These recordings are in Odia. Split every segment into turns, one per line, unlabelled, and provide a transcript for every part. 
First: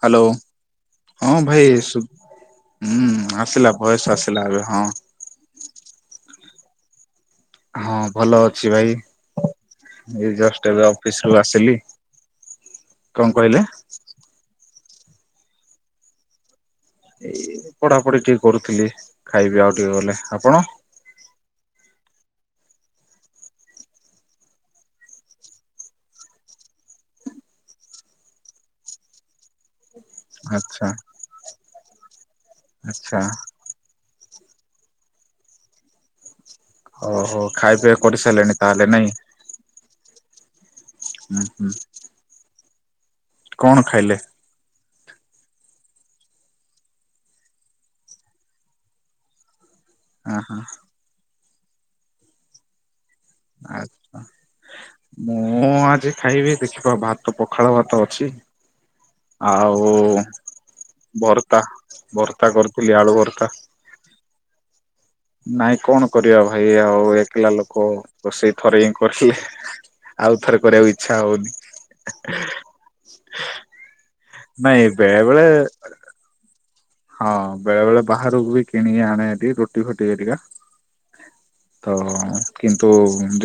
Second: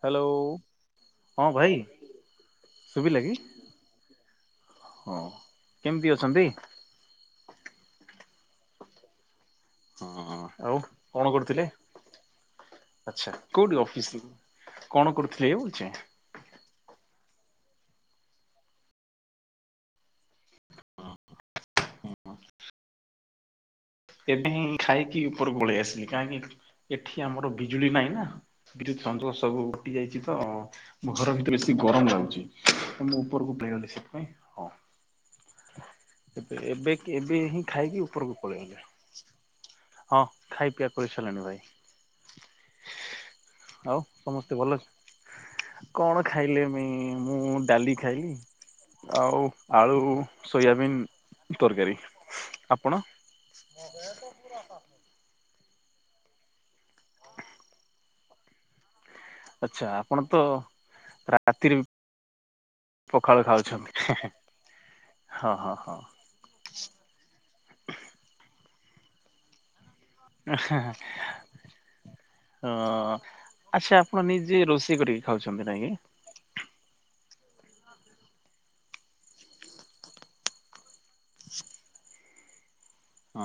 ହ୍ୟାଲୋ ହଁ ଭାଇ
ଶୁଭିଲା କି
ହୁଁ ଆସିଲା। ଭଏସ୍ ଆସିଲା ଏବେ।
ହଁ କେମିତି ଅଛନ୍ତି?
ହଁ ଭଲ ଅଛି ଭାଇ, ଜଷ୍ଟ ଏବେ ଅଫିସ ରୁ ଆସିଲି। କଣ
ଆଛା
କହିଲେ?
କୋଉଠି ଅଫିସ? କଣ କରୁଥିଲେ [unintelligible]
ଏଇ ପଢାପଢି ଟିକେ କରୁଥିଲି, ଖାଇବି ଆଉ ଟିକେ ଗଲେ, ଆପଣ?
ହଁ। ଏବେ ହିଁ ଖାଇକି ଉପର ପଳେଇ ଆସିଲି, କାହିଁକି ଏଠି ଆମର ବିଜୁଳି ମାଇଲା। ବିଦ୍ୟୁତ୍ ସଞ୍ଚୋଷ ସବୁ କଟି ଯାଇଚି, ତ
ଆଚ୍ଛା
ମୋ ଘର ଭିତରେ ବେସିଗରମ ଲାଗୁଛି। ତ
ଆଚ୍ଛା
ମୁଁ ଉପରକୁ ପେଇଗଲି ସେଠ ହଁ ଏବେ
ଓହୋ
ଏବେ ହିଁ
ଖାଇବା ପିଇବା
ଖାଇକି ଉପରକୁ
କରିସାରିଲେଣି
ପଳେଇବେ।
ତାହେଲେ ନାଇଁ
ହଁ ଖାଇ ପିଆ
ହୁଁ
କରିସାରିଲିଣି ଭାଇ।
ହୁଁ କଣ
ଆଉ
ଖାଇଲେ?
ସମସ୍ତ ଭଲ ଅଛନ୍ତି? କଣ ଖାଇଲେ ମି ମୁଁ ଡାଲି ଖାଇଲି। ଆଉ ଆଳୁ
ଅ ହଁ
ସୋୟାବିନ୍ ତରକାରୀ, ଆପଣ?
ଆ ମୁଁ ଆଜି ଖାଇବି ଦେଖିବା ଭାତ ପଖାଳ ଭାତ ଅଛି। ଆଉ
ଆଚଛା ଆପଣ ତ
ଭର୍ତ୍ତା
ରାତିରେ ବି
ଭର୍ତ୍ତା କରିଥିଲି ଆଳୁ
ପଖାଳ
ଭର୍ତ୍ତା
ଖାଉଛନ୍ତି, ହଁ ହଁ।
ନାଇଁ
ହଁ।
କଣ କରିବା ଭାଇ ଆଉ ଏକିଲା ଲୋକ ରୋଷେଇ ଥରେ ହିଁ କରିଲେ। ଆଉ ଥରେ କରିବାକୁ ଇଚ୍ଛା ହଉନି।
ହଁ ଆଚ୍ଛା ଆପଣ ନିଜେ
ନାଇଁ
ରୋଷେଇ
ବେଳେ
କରିକି
ବେଳେ
ଖାଉଛନ୍ତି ନାଇଁ କି?
ହଁ ବେଳେ ବେଳେ ବାହାରକୁ ବି କିଣିକି ଆଣେ ଏଠି ରୁଟି ଫୁଟି ହରିକା। ତ କିନ୍ତୁ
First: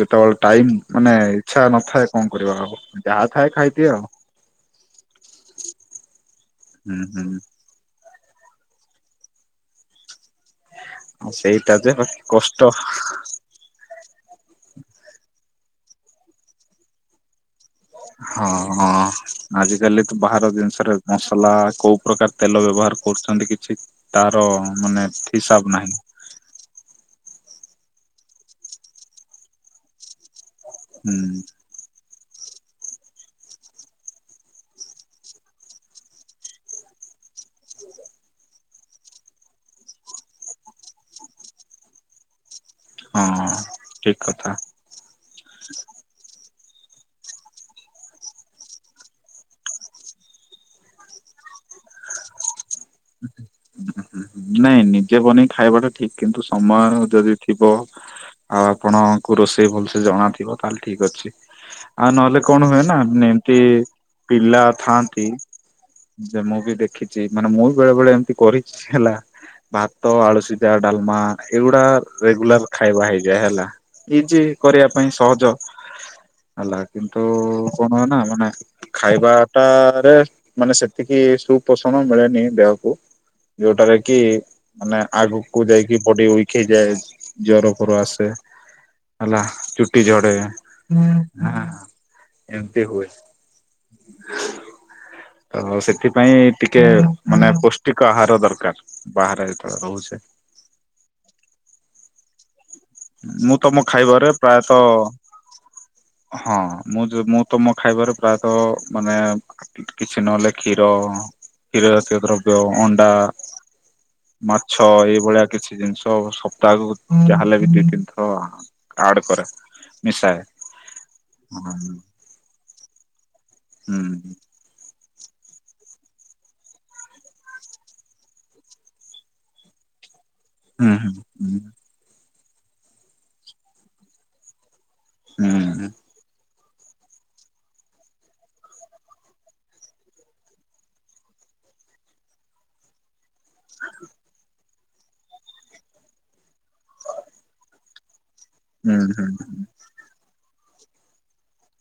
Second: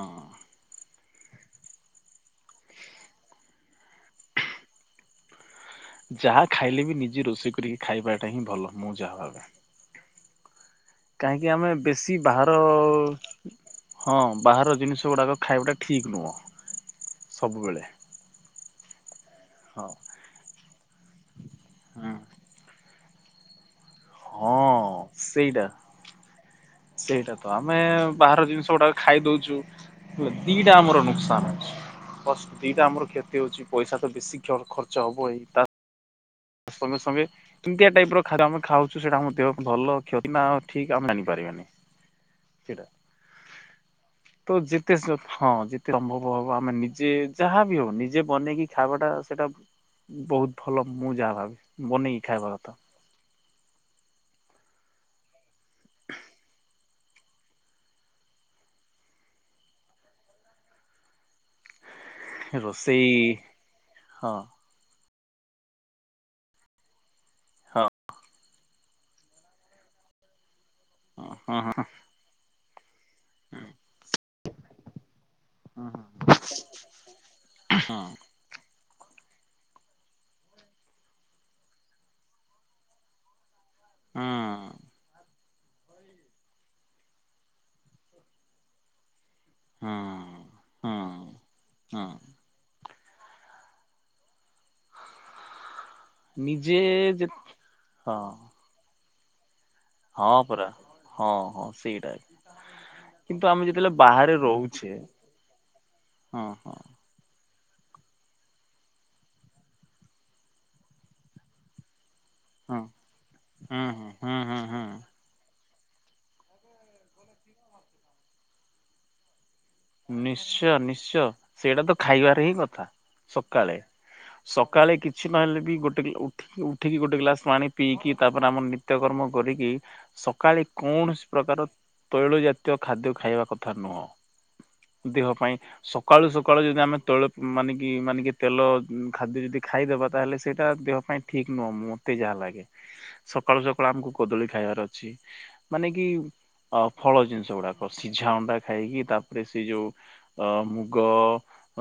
ଯେତେବେଳେ ଟାଇମ ମାନେ ଇଚ୍ଛା ନଥାଏ କଣ କରିବା ଆଉ ଯାହା ଥାଏ ଖାଇଦିଏ ଆଉ।
ଯାହା ଖାଇଲେ ବି
ହୁଁ
ନିଜେ
ହୁଁ।
ରୋଷେଇ କରିକି ଖାଇବାଟା ହିଁ ଭଲ ମୁଁ ଯାହା ଭାବେ।
ଆଉ
କାହିଁକି ଆମେ
ସେଇଟା ଯେ
ବେଶୀ
ବାକି
ବାହାର
କଷ୍ଟ
ହଁ ବାହାର ଜିନିଷ ଗୁଡ଼ାକ ଖାଇବାଟା ଠିକ୍ ନୁହଁ ସବୁବେଳେ।
ହଁ ହଁ
ହଁ
ଆଜିକାଲି ତ ବାହାର ଜିନିଷରେ ମସଲା କୋଉ ପ୍ରକାର ତେଲ ବ୍ୟବହାର କରୁଛନ୍ତି କିଛି ତାର
ହଁ
ମାନେ
ସେଇଟା।
ହିସାବ ନାହିଁ।
ସେଇଟା ତ ଆମେ ବାହାର ଜିନିଷ ଗୁଡାକ ଖାଇ ଦୋଉଚୁ। ହେଲେ ଦିଟା ଆମର
ହୁଁ
ନୁକସାନ ଅଛି। ମଷ୍ଟ ଦିଟା ଆମର କ୍ଷତି ହଉଛି ପଇସା ତ ବେଶୀ ଖର୍ଚ୍ଚ ହବ, ଏଇ ତା ସଙ୍ଗେ ସଙ୍ଗେ କେମିତିଆ ଟାଇପ ର ଖା୍ୟ ଆମେ ଖାଉଚ ସେଟା ଆମ ଦେ ଭଲ କ୍ଷତି ନା ଠିକ ଆମେ ଜାଣିପାରିବାନି। ସେଟା
ହଁ। ଠିକ କଥା
ତ ଯେତେ ତେ ହଁ ଯେତେ ଅନଭବ ହବ ଆମେ ନିଜେ ଯାହା ବି ହଉ ନିଜେ ବନେଇକି ଖାଇବାଟା ସେଇଟା ବହୁତ ଭଲ ମୁଁ ଯାହା ଭାବି ବନେଇକି ଖାଇବା କଥା।
ନାଇଁ ନିଜେ ବନେଇକ ଖାଇବାଟା ଠିକ, କିନ୍ତୁ ସମୟ ଯଦି ଥିବ ଆଉ ଆପଣଙ୍କୁ ରୋଷେଇ ଭଲସେ ଜଣା ଥିବ ତାହେଲେ ଠିକ ଅଛି। ଆଉ ନହେଲେ କଣ ହୁଏ ନା
ରୋଷେଇ
ଏମତି
ହଁ
ପିଲା ଥା ଯେ ମୁଁ ବି ଦେଖିଛି ମାନେ ମୁଁ ବେଳେ ବେଳେ ଏମତି କରିଛି ହେଲା ଭାତ ଆଳୁସିଜା ଡାଲମା
ହଁ ହଁ।
ଏଇଗୁଡା ରେଗୁଲାର ଖାଇବା ହେଇଯାଏ, ହେଲା ଇଜି କରିବା ପାଇଁ ସହଜ
ହଁ
ହେଲା କିନ୍ତୁ କଣ ନା ମାନେ ଖାଇବାଟରେ ମାନେ ସେତିକି ସୁପୋଷଣ ମିଳେନି ଦେହକୁ। ଯୋଉଟାରେ କି
ହଁ
ମାନେ ଆଗକୁ ଆଗକୁ ଯାଇକି ବଡି ଉଇକ୍ ହେଇଯାଏ। ଜର ଫର ଆସେ ହେଲା।
ହଁ
ଚୁଟି ଝଡେ।
ହଁ ହଁ
ଏମିତି ହୁଏ ତ ସେଥିପାଇଁ
ନିଜେ
ଟିକେ
ଯେ
ମାନେ ପୌଷ୍ଟିକ
ହଁ।
ଆହାର ଦରକାର ବାହାରେ ଯେତେବେଳେ ରହୁଛେ
ହଁ ପରା ହଁ ହଁ ସେଇରା।
ମୁଁ ତମ ଖାଇବାରେ
ରହୁଛେ
ପ୍ରାୟତଃ ହଁ ମୁଁ ଯୋ ମୁଁ ତମ ଖାଇବାରେ ପ୍ରାୟତଃ ମାନେ କିଛି ନହେଲେ କ୍ଷୀର, କ୍ଷୀର ଜାତିୟ ଦ୍ର ବ୍ୟ
ହଁ
ଅଣ୍ଡା,
ହୁଁ ହୁଁ ହୁଁ ହୁଁ
ମାଛ ଏଇଭଳିଆ କିଛି ଜିନିଷ ସପ୍ତାହକୁ ଯାହାହେଲେ ବି ଦି ତିନି ଥର ଆଡ କରେ। ମିଶାଏ
ନିଶ୍ଚୟ ନିଶ୍ଚୟ
ହୁଁ
ସେଇଟା ତ ଖାଇବାର ହିଁ କଥା। ସକାଳେ
ହୁଁ
ସକାଳେ କି ଛି ନହେଲେ ବି ଗୋଟେ ଉ-ଉଠିକି ଗୋଟେ ଗ୍ଲାସ ପାଣି ପିଇକି ତାପରେ ଆମର ନିତ୍ୟକର୍ମ କରିକି। ସକାଳେ
ହୁଁ
କୌଣସି
ହୁଁ
ପ୍ରକାର ତୈଳ ଜାତୀୟ ଖାଦ୍ୟ ଖାଇବା କଥା ନୁହଁ। ଦେହ ପାଇଁ
ହୁଁ
ସକାଳୁ ସ କାଳୁ ଯଦି ଆମେ ତୈଳ ମାନେ କି ମାନେକି ତେଲ ଖାଦ୍ୟ ଯଦି ଖାଇଦେବା ତାହେଲେ ସେଇଟା ଦେହ ପାଇଁ ଠିକ୍ ନୁହଁ। ମତେ ଯାହା ଲାଗେ ସକାଳୁ ସକାଳୁ ଆମକୁ କଦଳୀ ଖାଇବାର ଅଛି। ମାନେ କି ଅ ଫଳ ଜିନିଷ ଗୁଡାକ ସିଝା ଅଣ୍ଡା
ହୁଁ
ଖାଇକି ତା
ହୁଁ
ଯୋଉ ମୁଗ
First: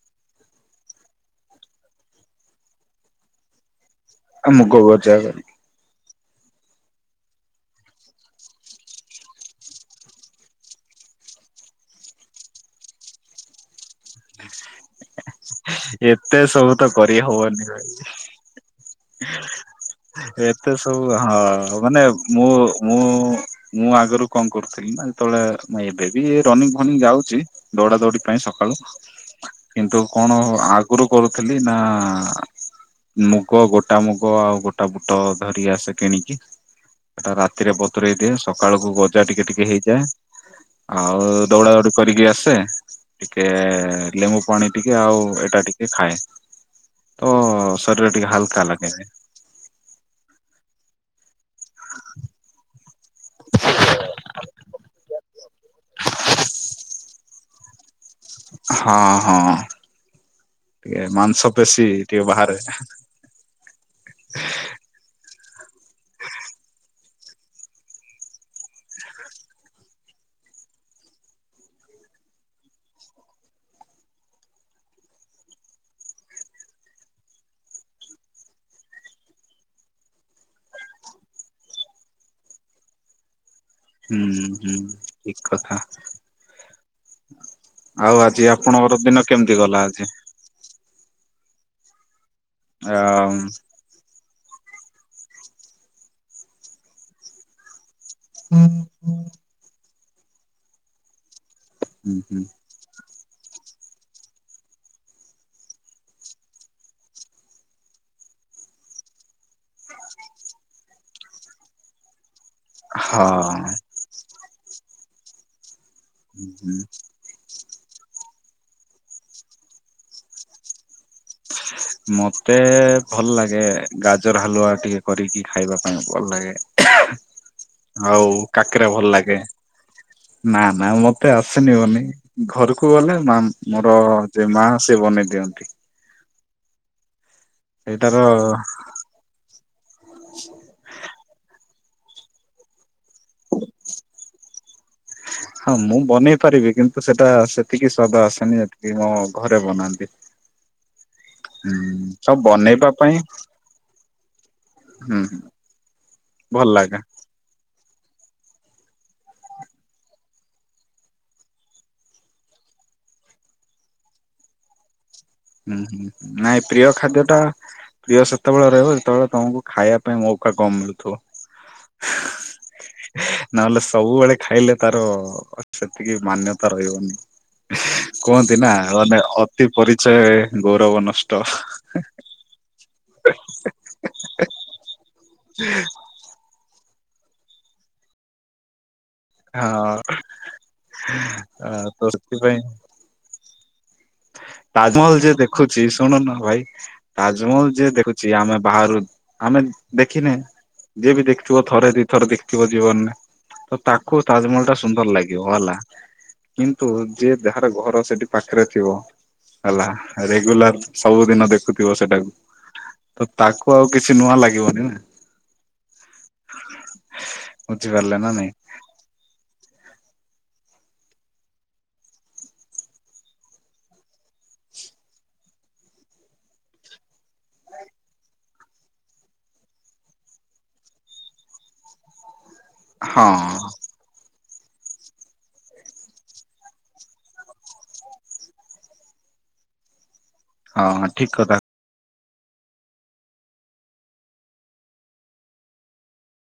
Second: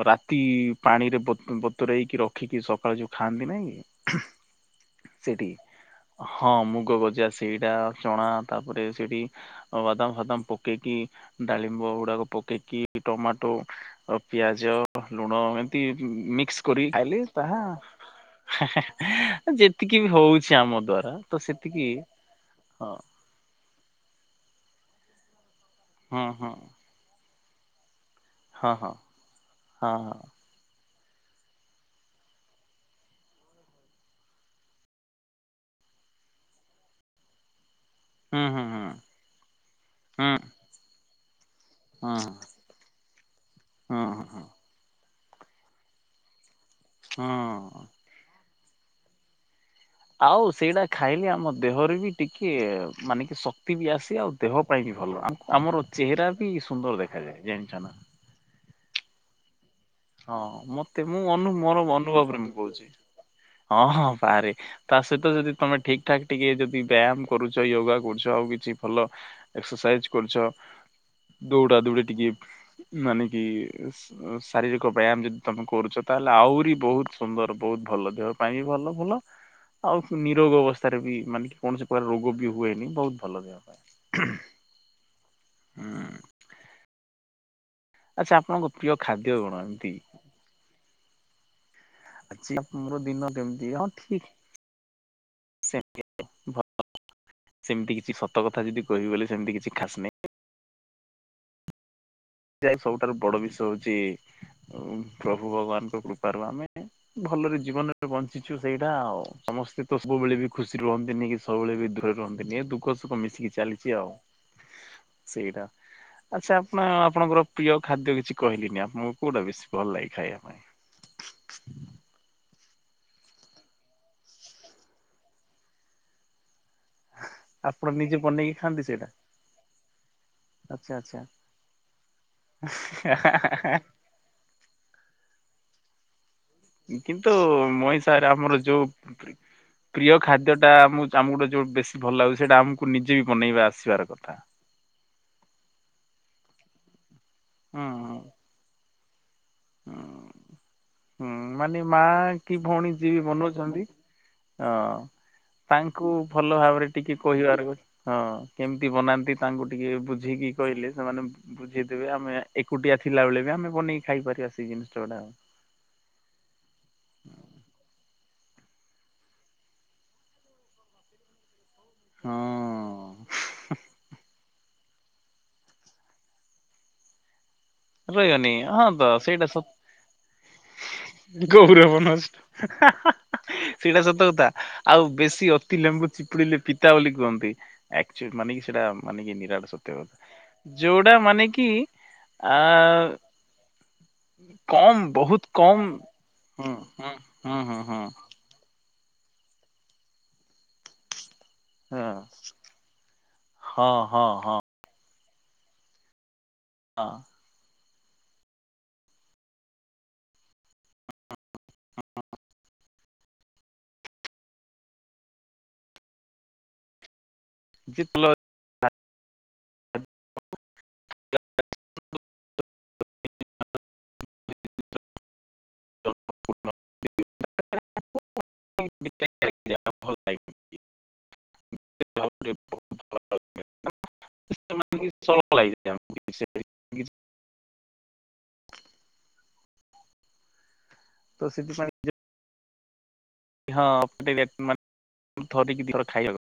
ରାତି ପାଣିରେ ବ-ବତୁରେଇକି ରଖିକି ସକାଳେ ଯୋଉ ଖାଆନ୍ତି ନାଇଁ କି।
ମୁଗ ଭଜା
ସେଇଠିକି ହଁ ମୁଗ ଗଜା ସେଇଟା ଚଣା ତାପରେ ସେଇଟି ଅ ବାଦାମ ଫାଦାମ ପକେଇକି ଡାଳିମ୍ବ ଗୁଡାକ ପକେଇକି ଟମାଟୋ ଅ ପିଆଜ, ଲୁଣ ଏମତି
ଏତେ
ମିକ୍ସ
ସବୁ ତ
କରିକି
କରି
ଖାଇଲେ ତାହା
ହବନି
[unintelligible] ଯେତିକି ବି
ଭାଇ
ହୋଉଚି
ଏତେ
ଆମ ଦ୍ଵାରା
ସବୁ
ତ
ହଁ
ସେତିକି
ମାନେ ମୁଁ
ହଁ
ମୁଁ ମୁଁ ଆଗରୁ କଣ କରୁଥିଲି ନା ଯେତେବେଳେ ଏବେ ବି
ହଁ ହଁ
ରନିଙ୍ଗ ଫନିଙ୍ଗ ଯାଉଚି। ଦୌଡା ଦୌଡି ପାଇଁ
ହଁ
ସକାଳୁ
ହଁ ହଁ
କିନ୍ତୁ
ହଁ
କଣ ଆ ଗୁରୁ କରୁଥିଲି ନା ମୁଗ ଗୋଟା ମୁଗ ଆଉ ଗୋଟା ବୁଟ ଧରି ଆସେ କିଣିକି। ସେଟା ରାତିରେ ବତୁରେଇ ଦିଏ
ହୁଁ ହୁଁ
ସକାଳକୁ ଗଜା ଟିକେ ଟିକେ ହେଇଯାଏ।
ହୁଁ
ଆଉ ଦୌଡା ଦୌଡି
ହୁଁ
କରିକି ଆସେ ଟିକେ
ହୁଁ
ଲେମ୍ବୁ
ହୁଁ
ପାଣି ଟିକେ ଆଉ ଏଇଟା ଟିକେ ଖାଏ ତ
ହୁଁ।
ସ୍ୟା [unintelligible] ଟିକେ ହାଲକା ଲାଗେ।
ଆଉ ସେଇଟା ଖାଇଲି ଆମର ଦେହରେ ବି ଟିକିଏ ମାନେ କି ଶକ୍ତି ବି ଆସେ ଆଉ ଦେହ ପାଇଁ ବି ଭଲ ଆମ-ଆମର ଚେହେରା ବି ସୁନ୍ଦର ଦେଖାଯାଏ ଜାଣିଚ ନା?
ହଁ ହଁ।
ହଁ ହଁ ମତେ
ଟିକେ
ମୁଁ
ମାଂସ
ଅନୁ ମୋର
ପେଶୀ ଟିକେ
ଅନୁଭବରେ ମୁଁ
ବାହାରେ
କୋହୁଚି। ହଁ ହଁ ବାରେ। ତା ସହିତ ଯଦି ତମେ ଠିକ୍ ଠାକ୍ ଟିକେ ଯଦି ବ୍ୟାୟାମ କରୁଚ ୟୋଗା କରୁଚ ଆଉ କିଛି ଭଲ ଏକ୍ସରସାଇଜି କରୁଚ। ଦୌଡା ଦୌଡି ଟିକେ ମାନେ କି [unintelligible] ଶାରୀରିକ ବ୍ୟାୟାମ ଯଦି ତମେ କରୁଚ ତାହେଲେ ଆହୁରି ବୋହୁତ ସୁନ୍ଦର ବୋହୁତ ଭଲ। ଦେହ ପାଇଁ ବି ଭଲ ଭଲ। ଆଉ ନିରୋଗ ଅବସ୍ଥାରେ ବି ମାନେ କୌଣସି ପ୍ରକାର ରୋଗ ବି ହୁଏନି ବୋହୁତ ଭଲ ଦେହ ପାଇଁ।
ହୁଁ ହୁଁ ଠିକ୍ କଥା।
ହୁଁ
ଆଉ
ଆଚ୍ଛା
ଆଜି
ଆପଣଙ୍କ ପ୍ରିୟ
ଆପଣଙ୍କର ଦିନ
ଖାଦ୍ୟ କଣ
କେମିତି ଗଲା
ଏମିତି?
ଆଜି?
ଆଜି ଆମର ଦିନ
ଆଉ
କେମିତି ହଁ ଠିକ୍। ସେମତି ଭଲ। ସେମିତି କିଛି ସତ କଥା ଯଦି କହିବି ବୋଲି ସେମତି କିଛି ଖାସ୍ ନାହିଁ।
ହୁଁ ହୁଁ।
ଯେ ସବୁଠାରୁ ବଡ ବିଷୟ ହୋଉଚି ପ୍ରଭୁ ଭଗବାନଙ୍କ କୃପାରୁ ଆମେ ଭଲରେ ଜୀବନରେ ବଞ୍ଚିଚୁ ସେଇଟା ଆଉ। ସମସ୍ତେ ତ ସବୁବେଳେ ବି ଖୁସି ରହନ୍ତିନି କି ସବୁବେଳେ ବି ଦୁ ରୁହନ୍ତି ନିଏ ଦୁଃଖ ସୁଖ ମିଶିକି
ହଁ।
ଚାଲିଛି ଆଉ ସେଇଟା। ଆଚ୍ଛା ଆପଣ ଆପଣଙ୍କର ପ୍ରିୟ ଖାଦ୍ୟ କିଛି କହିଲିନି ଆପ ମୁଁ କୋଉଟା ବେଶୀ ଭଲ ଲାଗେ ଖାଇଆ ପାଇଁ? [unintelligible]
ମତେ ଭଲ ଲାଗେ ଗାଜର ହାଲୁଆ ଟିକେ କରିକି ଖାଇବା ପାଇଁ ଭଲ ଲାଗେ।
ଆପଣ ନିଜେ
ଆଉ
ବନେଇକି ଖାଆନ୍ତି
କାକେରା
ସେଇଟା
ଭଲ ଲାଗେ। ନା ନା
ଆଚ୍ଛା ଆଚ୍ଛା।
ମତେ ଆସେନିି ବନେଇ ଘରକୁ ଗଲେ ମା ମୋର ଯେ ମା ସେ ବନେଇ ଦିଅନ୍ତି।
କିନ୍ତୁ ମୁଇଁ
ସେଇଟାର
ସାରେ ଆମର ଯୋଉ ପ୍ରିୟ ଖାଦ୍ୟଟା ଆମୁ ଆମୁ ଗୁଟେ ଯୋଉ ବେଶୀ ଭଲ ଲାଗୁଚି ସେଇଟା ଆମକୁ ନିଜେ ବି ବନେଇବା ଆସିବାର କଥା।
ହଁ ମୁଁ ବନେଇ ପାରିବି କିନ୍ତୁ ସେଟା
ହୁଁ
ସେତିକି
ହୁଁ।
ସ୍ଵାଦ ଆସେନି ଯେତିକି ମୋ ଘରେ ବନାନ୍ତି।
ହୁଁ। ହୁଁ ମାନେ ମା
ସବୁ
କି
ବନେଇବା
ଭଉଣୀ
ପାଇଁ
ଯିଏବି ବନଉଛନ୍ତି ହଁ
ହୁଁ
ତାଙ୍କୁ ଭଲ ଭାବରେ ଟିକେ କହିବାର ହଁ କେମିତି ବନାନ୍ତି ତାଙ୍କୁ ଟିକେ ବୁଝିକି କହିଲେ ସେମାନେ ବୁଝେଇଦେବେ ଆମେ ଏକୁଟିଆ ଥିଲା ବେଳେ ବି ଆମେ ବନେଇକି ଖାଇ ପାରିବା ସେ ଜିନିଷଗୁଡା ଆଉ।
ହୁଁ ହୁଁ ହୁଁ ନାଇଁ ପ୍ରିୟ ଖାଦ୍ୟଟା ପ୍ରିୟ ସେତେବେଳେ ରହିବ ଯେତେବେଳେ ତମକୁ ଖାଇଆ ପାଇଁ ମୌକା କମ୍ ମିଳୁଥିବ।
ହଁ।
ନହେଲେ ସବୁବେଳେ ଖାଇଲେ ତାର ସେତିକି ମାନ୍ୟତା ରହିବନି
ରହିବନି
କୁହନ୍ତି ନା
ହଁ
ମାନେ ଅତି ପରି ଚୟ ଗୋର
ଗଉରବ ନଷ୍ଟ। ହା ହା ହା ସେଇଟା ସତ କଥା ଆଉ ବେଶୀ ଅତି ଲେମ୍ବୁ ଚିପୁଡିଲେ ପି ତା ବୋଲି କୁହନ୍ତି ଆକ୍ୟଚୁ ମାନିକି ସେଟା ମାନେ କି ନିରାଟ
ହଁ
ସତ୍ୟ କଥା ଯୋଉଡା ମାନେ କି
ତ ସେଥିପାଇଁ
ଆ ଉ
ତାଜମହଲ ଯିଏ ଦେଖୁଚି ଶୁଣୁନ ଭାଇ
ହୁଁ ହୁଁ
ତାଜମହଲ
ହୁଁ
ଯିଏ
ହୁଁ
ଦେଖୁଚି ଆମେ ବାହାରୁ ଆମେ ଦେଖିନେ। ଯିଏ ବି ଦେଖିଥିବ ଥରେ ଦି
ହୁଁ
ଥରେ ଦେଖିଥିବ ଜୀବନରେ ତ
ହଁ
ତାକୁ
ହଁ ହଁ
ତାଜମହଲ ଟା ସୁନ୍ଦର ଲାଗିବ ହେଲା। କିନ୍ତୁ
ହଁ
ଯିଏ ଯାହାର ଘର ସେଠି ପାଖେରେ ଥିବ ହେଲା ରେଗୁଲାର ସବୁଦିନ ଦେଖୁଥିବ ସେଟାକୁ ତ ତାକୁ ଆଉ କିଛି ନୂଆ ଲାଗିବନି ନା। ବୁଝିପାରିଲେ
ଭଲ
ନା ନାଇଁ?
[unintelligible]
ହଁ
[unintelligible]
ହଁ ଆଇଁ।
ତ ସେଥିପାଇଁ ହଁ [unintelligible] ଥରେ କି ଦି ଥର ଖାଇଆକୁ